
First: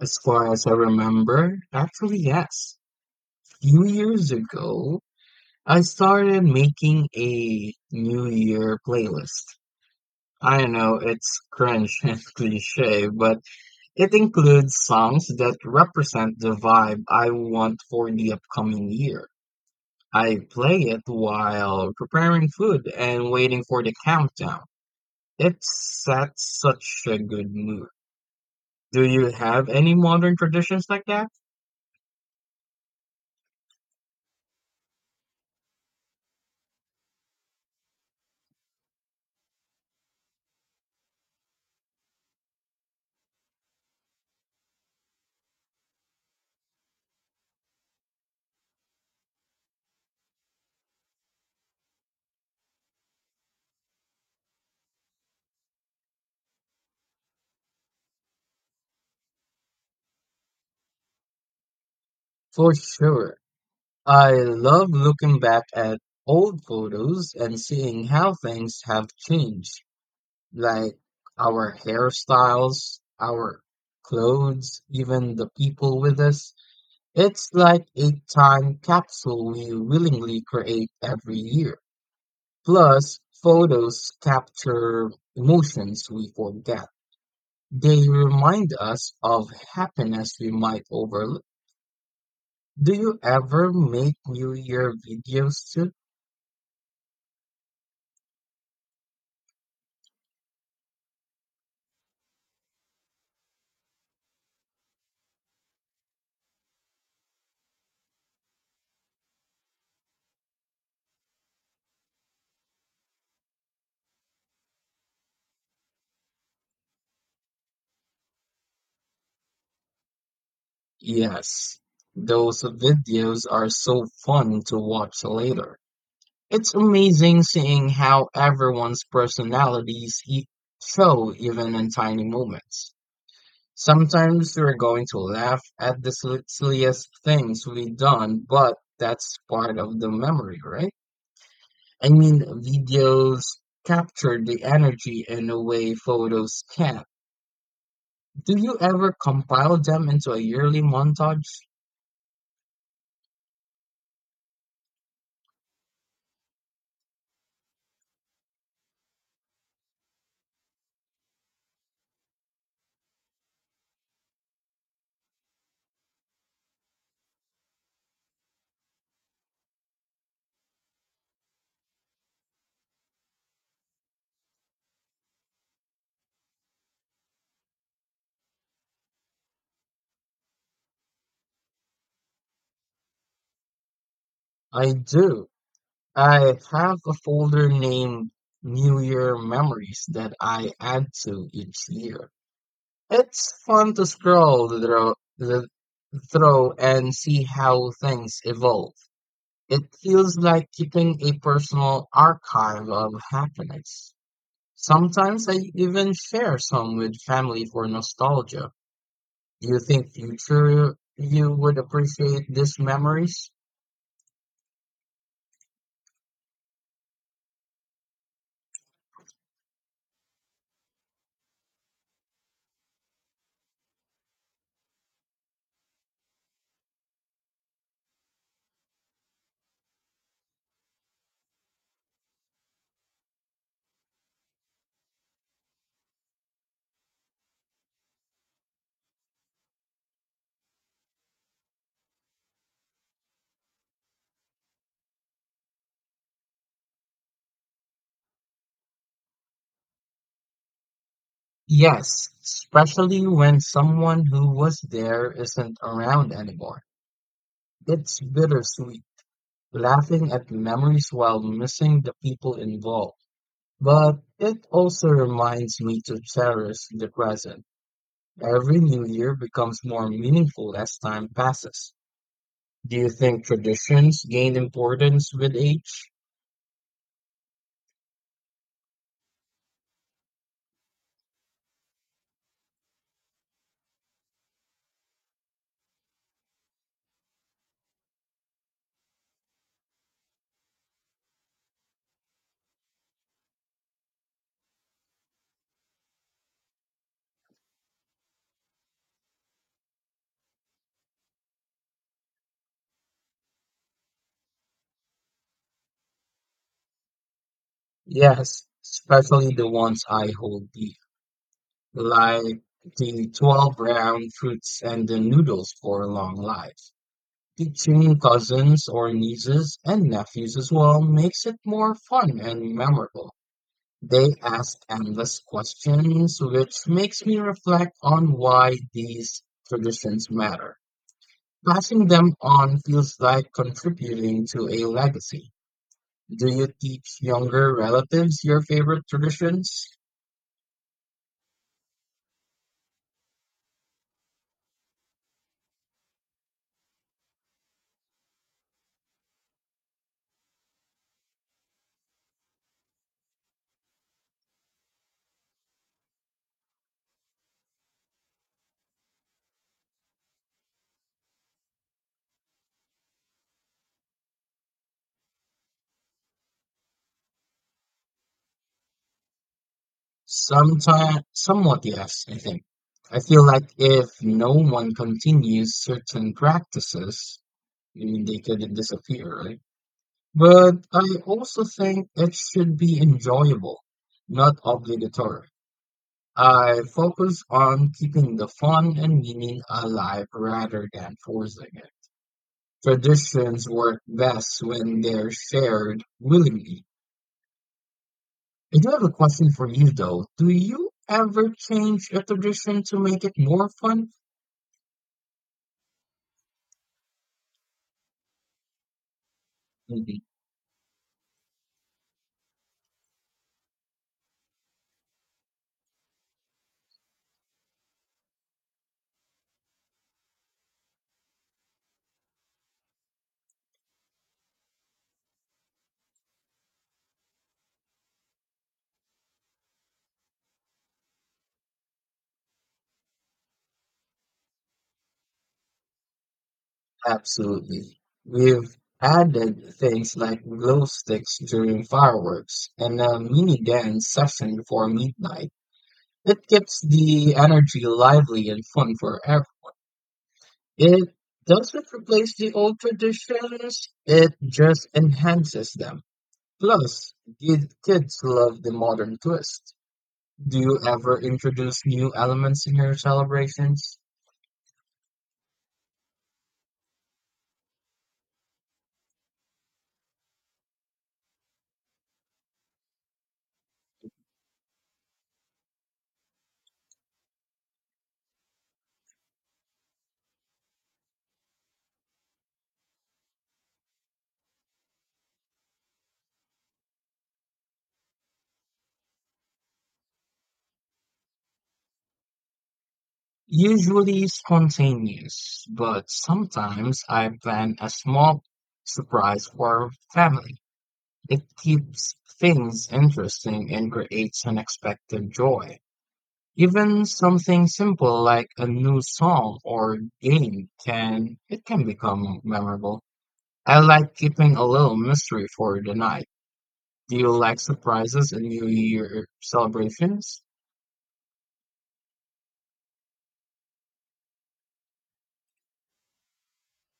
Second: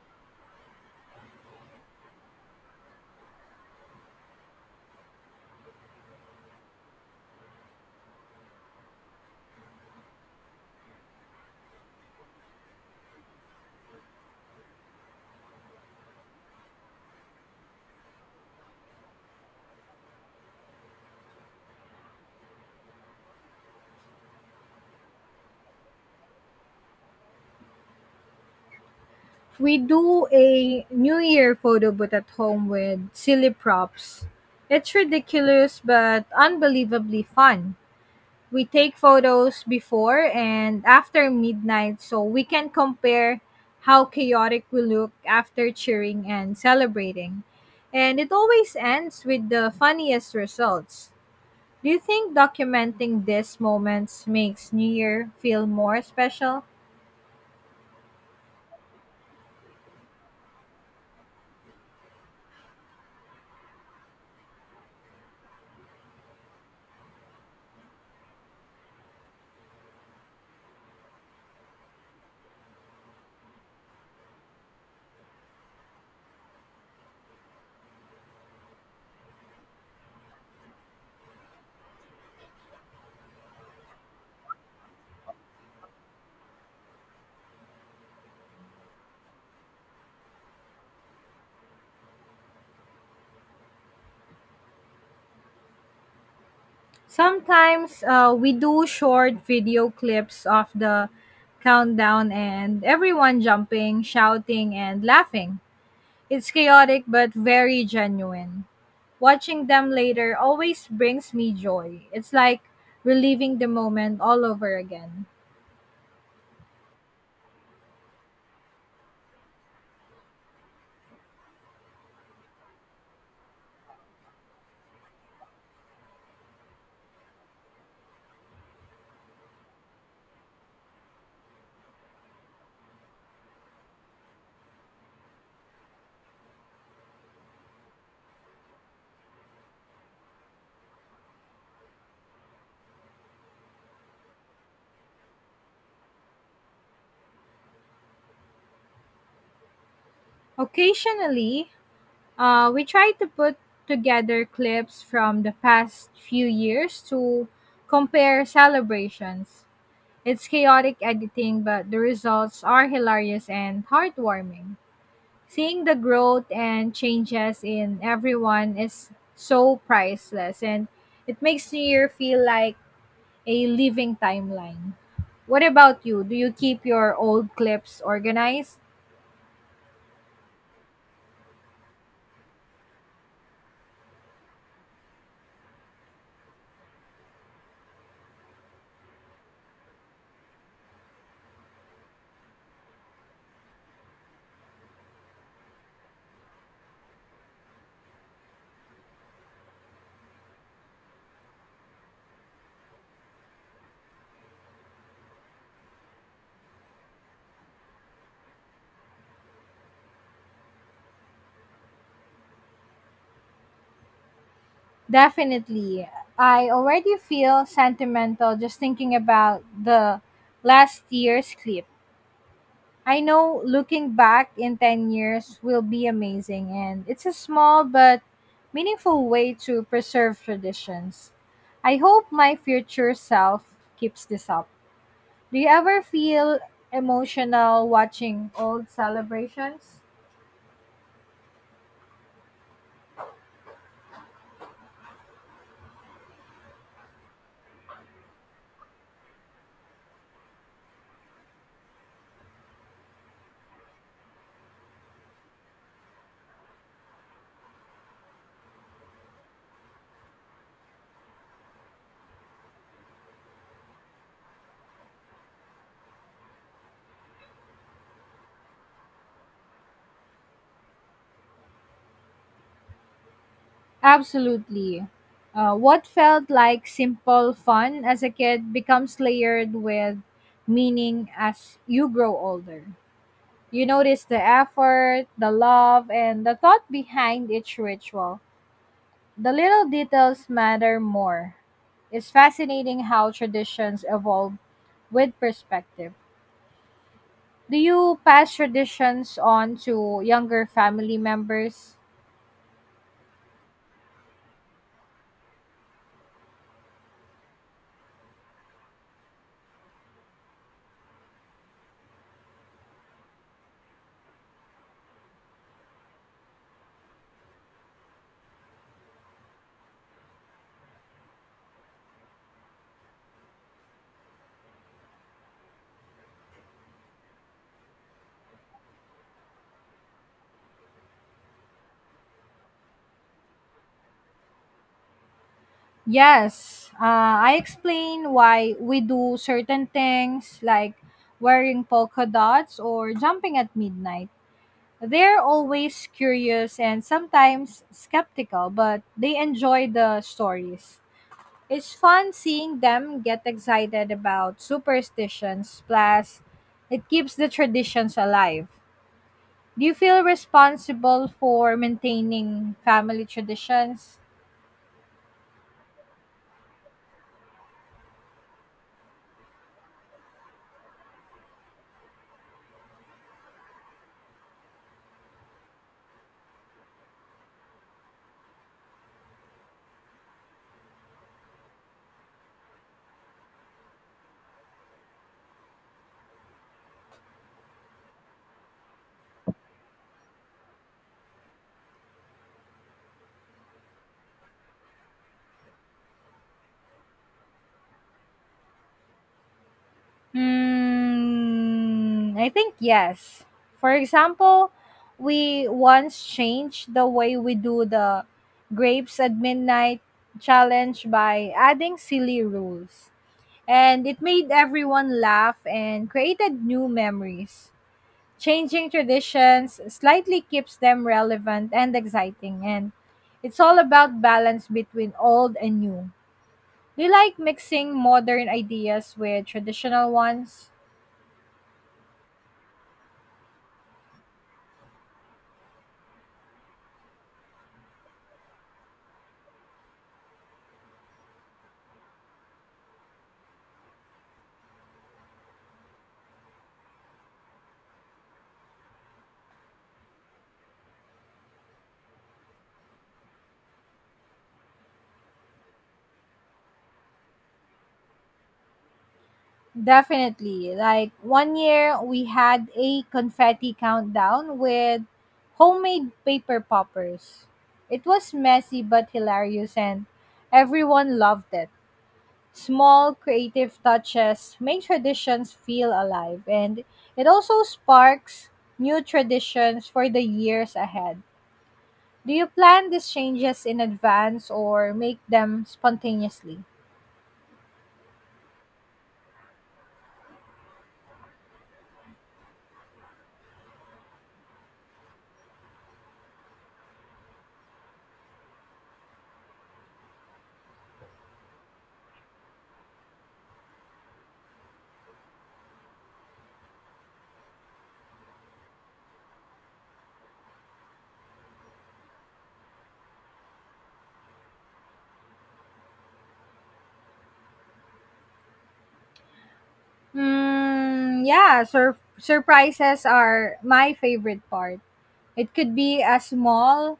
Speaker 1: As far as I remember, actually, yes. Few years ago, I started making a New Year playlist. I know it's cringe and cliche, but it includes songs that represent the vibe I want for the upcoming year. I play it while preparing food and waiting for the countdown. It sets such a good mood. Do you have
Speaker 2: We
Speaker 1: any
Speaker 2: do
Speaker 1: modern traditions
Speaker 2: a
Speaker 1: like
Speaker 2: New
Speaker 1: that?
Speaker 2: Year photo booth at home with silly props. It's ridiculous but unbelievably fun. We take photos before and after midnight so we can compare how chaotic we look after cheering and celebrating. And it always ends with the funniest results. Do you think documenting these moments makes New Year feel more special?
Speaker 1: For sure. I love looking back at old photos and seeing how things have changed, like our hairstyles, our clothes, even the people with us. It's like a time capsule we willingly create every year. Plus, photos capture emotions we forget. They remind us of happiness we might overlook. Do you ever make New Year videos too?
Speaker 2: Sometimes we do short video clips of the countdown and everyone jumping, shouting, and laughing. It's chaotic but very genuine. Watching them later always brings me joy. It's like reliving the moment all over again.
Speaker 1: Yes. Those videos are so fun to watch later. It's amazing seeing how everyone's personalities show even in tiny moments. Sometimes we're going to laugh at the silliest things we've done, but that's part of the memory, right? I mean, videos capture the energy in a way photos can't. Do you ever compile them into a yearly montage?
Speaker 2: Occasionally, we try to put together clips from the past few years to compare celebrations. It's chaotic editing, but the results are hilarious and heartwarming. Seeing the growth and changes in everyone is so priceless, and it makes New Year feel like a living timeline. What about you? Do you keep your old clips organized?
Speaker 1: I do. I have a folder named New Year Memories that I add to each year. It's fun to scroll through and see how things evolve. It feels like keeping a personal archive of happiness. Sometimes I even share some with family for nostalgia. Do you think future you would appreciate these memories?
Speaker 2: Definitely. I already feel sentimental just thinking about the last year's clip. I know looking back in 10 years will be amazing, and it's a small but meaningful way to preserve traditions. I hope my future self keeps this up. Do you ever feel emotional watching old celebrations?
Speaker 1: Yes, especially when someone who was there isn't around anymore. It's bittersweet, laughing at memories while missing the people involved. But it also reminds me to cherish the present. Every new year becomes more meaningful as time passes. Do you think traditions gain
Speaker 2: Absolutely.
Speaker 1: importance with
Speaker 2: What
Speaker 1: age?
Speaker 2: felt like simple fun as a kid becomes layered with meaning as you grow older. You notice the effort, the love, and the thought behind each ritual. The little details matter more. It's fascinating how traditions evolve with perspective. Do you pass traditions on to younger family members?
Speaker 1: Yes, especially the ones I hold dear, like the 12 brown fruits and the noodles for a long life. Teaching cousins or nieces and nephews as well makes it more fun and memorable. They ask endless questions, which makes me reflect on why these traditions matter. Passing them on feels like contributing to a legacy. Do you
Speaker 2: Yes,
Speaker 1: teach
Speaker 2: I
Speaker 1: younger
Speaker 2: explain
Speaker 1: relatives your
Speaker 2: why we
Speaker 1: favorite
Speaker 2: do certain
Speaker 1: traditions?
Speaker 2: things like wearing polka dots or jumping at midnight. They're always curious and sometimes skeptical, but they enjoy the stories. It's fun seeing them get excited about superstitions, plus, it keeps the traditions alive. Do you feel responsible for maintaining family traditions?
Speaker 1: Somewhat, yes, I think. I feel like if no one continues certain practices, I mean, they could disappear, right? But I also think it should be enjoyable, not obligatory. I focus on keeping the fun and meaning alive rather than forcing it. Traditions work best when they're shared willingly. I do have a question for you though. Do you ever change a
Speaker 2: Hmm, I think
Speaker 1: tradition to make it
Speaker 2: yes.
Speaker 1: more
Speaker 2: For
Speaker 1: fun?
Speaker 2: example, we once changed the way we do the grapes at midnight
Speaker 1: Mhm.
Speaker 2: challenge by adding silly rules. And it made everyone laugh and created new memories. Changing traditions slightly keeps them relevant and exciting, and it's all about balance between old and new. Do you like mixing modern ideas with traditional ones?
Speaker 1: Absolutely. We've added things like glow sticks during fireworks and a mini dance session before midnight. It keeps the energy lively and fun forever. It doesn't replace the old traditions, it just enhances them. Plus, kids love the modern twist. Do
Speaker 2: Definitely.
Speaker 1: you
Speaker 2: Like
Speaker 1: ever
Speaker 2: one
Speaker 1: introduce
Speaker 2: year
Speaker 1: new
Speaker 2: we
Speaker 1: elements
Speaker 2: had
Speaker 1: in your
Speaker 2: a confetti
Speaker 1: celebrations?
Speaker 2: countdown with homemade paper poppers. It was messy but hilarious and everyone loved it. Small creative touches make traditions feel alive and it also sparks new traditions for the years ahead. Do you plan these changes in advance or make them spontaneously?
Speaker 1: Usually spontaneous, but sometimes I plan a small surprise for family. It keeps things interesting and creates unexpected joy. Even something simple like a new song or game can it can become memorable. I like keeping a little mystery for the night. Do you like surprises in New Year celebrations?
Speaker 2: Hmm, yeah, surprises are my favorite part. It could be as small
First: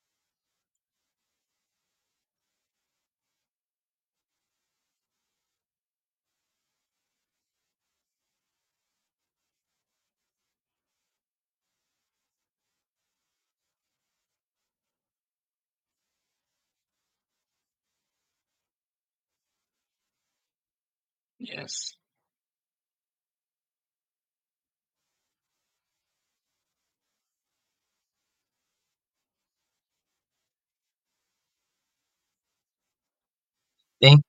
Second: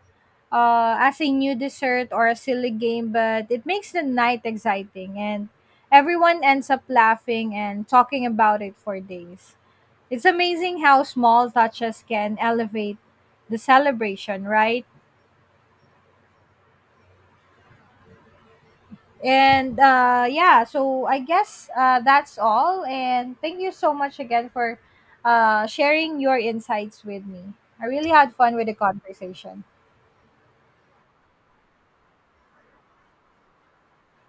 Speaker 2: as a new dessert or a silly game, but it makes the night exciting and everyone ends up laughing and talking about it for days. It's amazing how small touches can elevate the celebration, right? And yeah, so I guess
Speaker 1: Yes.
Speaker 2: that's all. And thank you so much again for sharing your insights with me. I really had fun with the conversation.
Speaker 1: Thank,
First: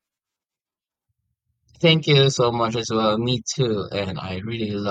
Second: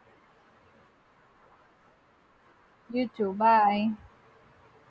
Speaker 1: thank you so much as
Speaker 2: You
Speaker 1: well.
Speaker 2: too.
Speaker 1: Me too.
Speaker 2: Bye.
Speaker 1: And I really love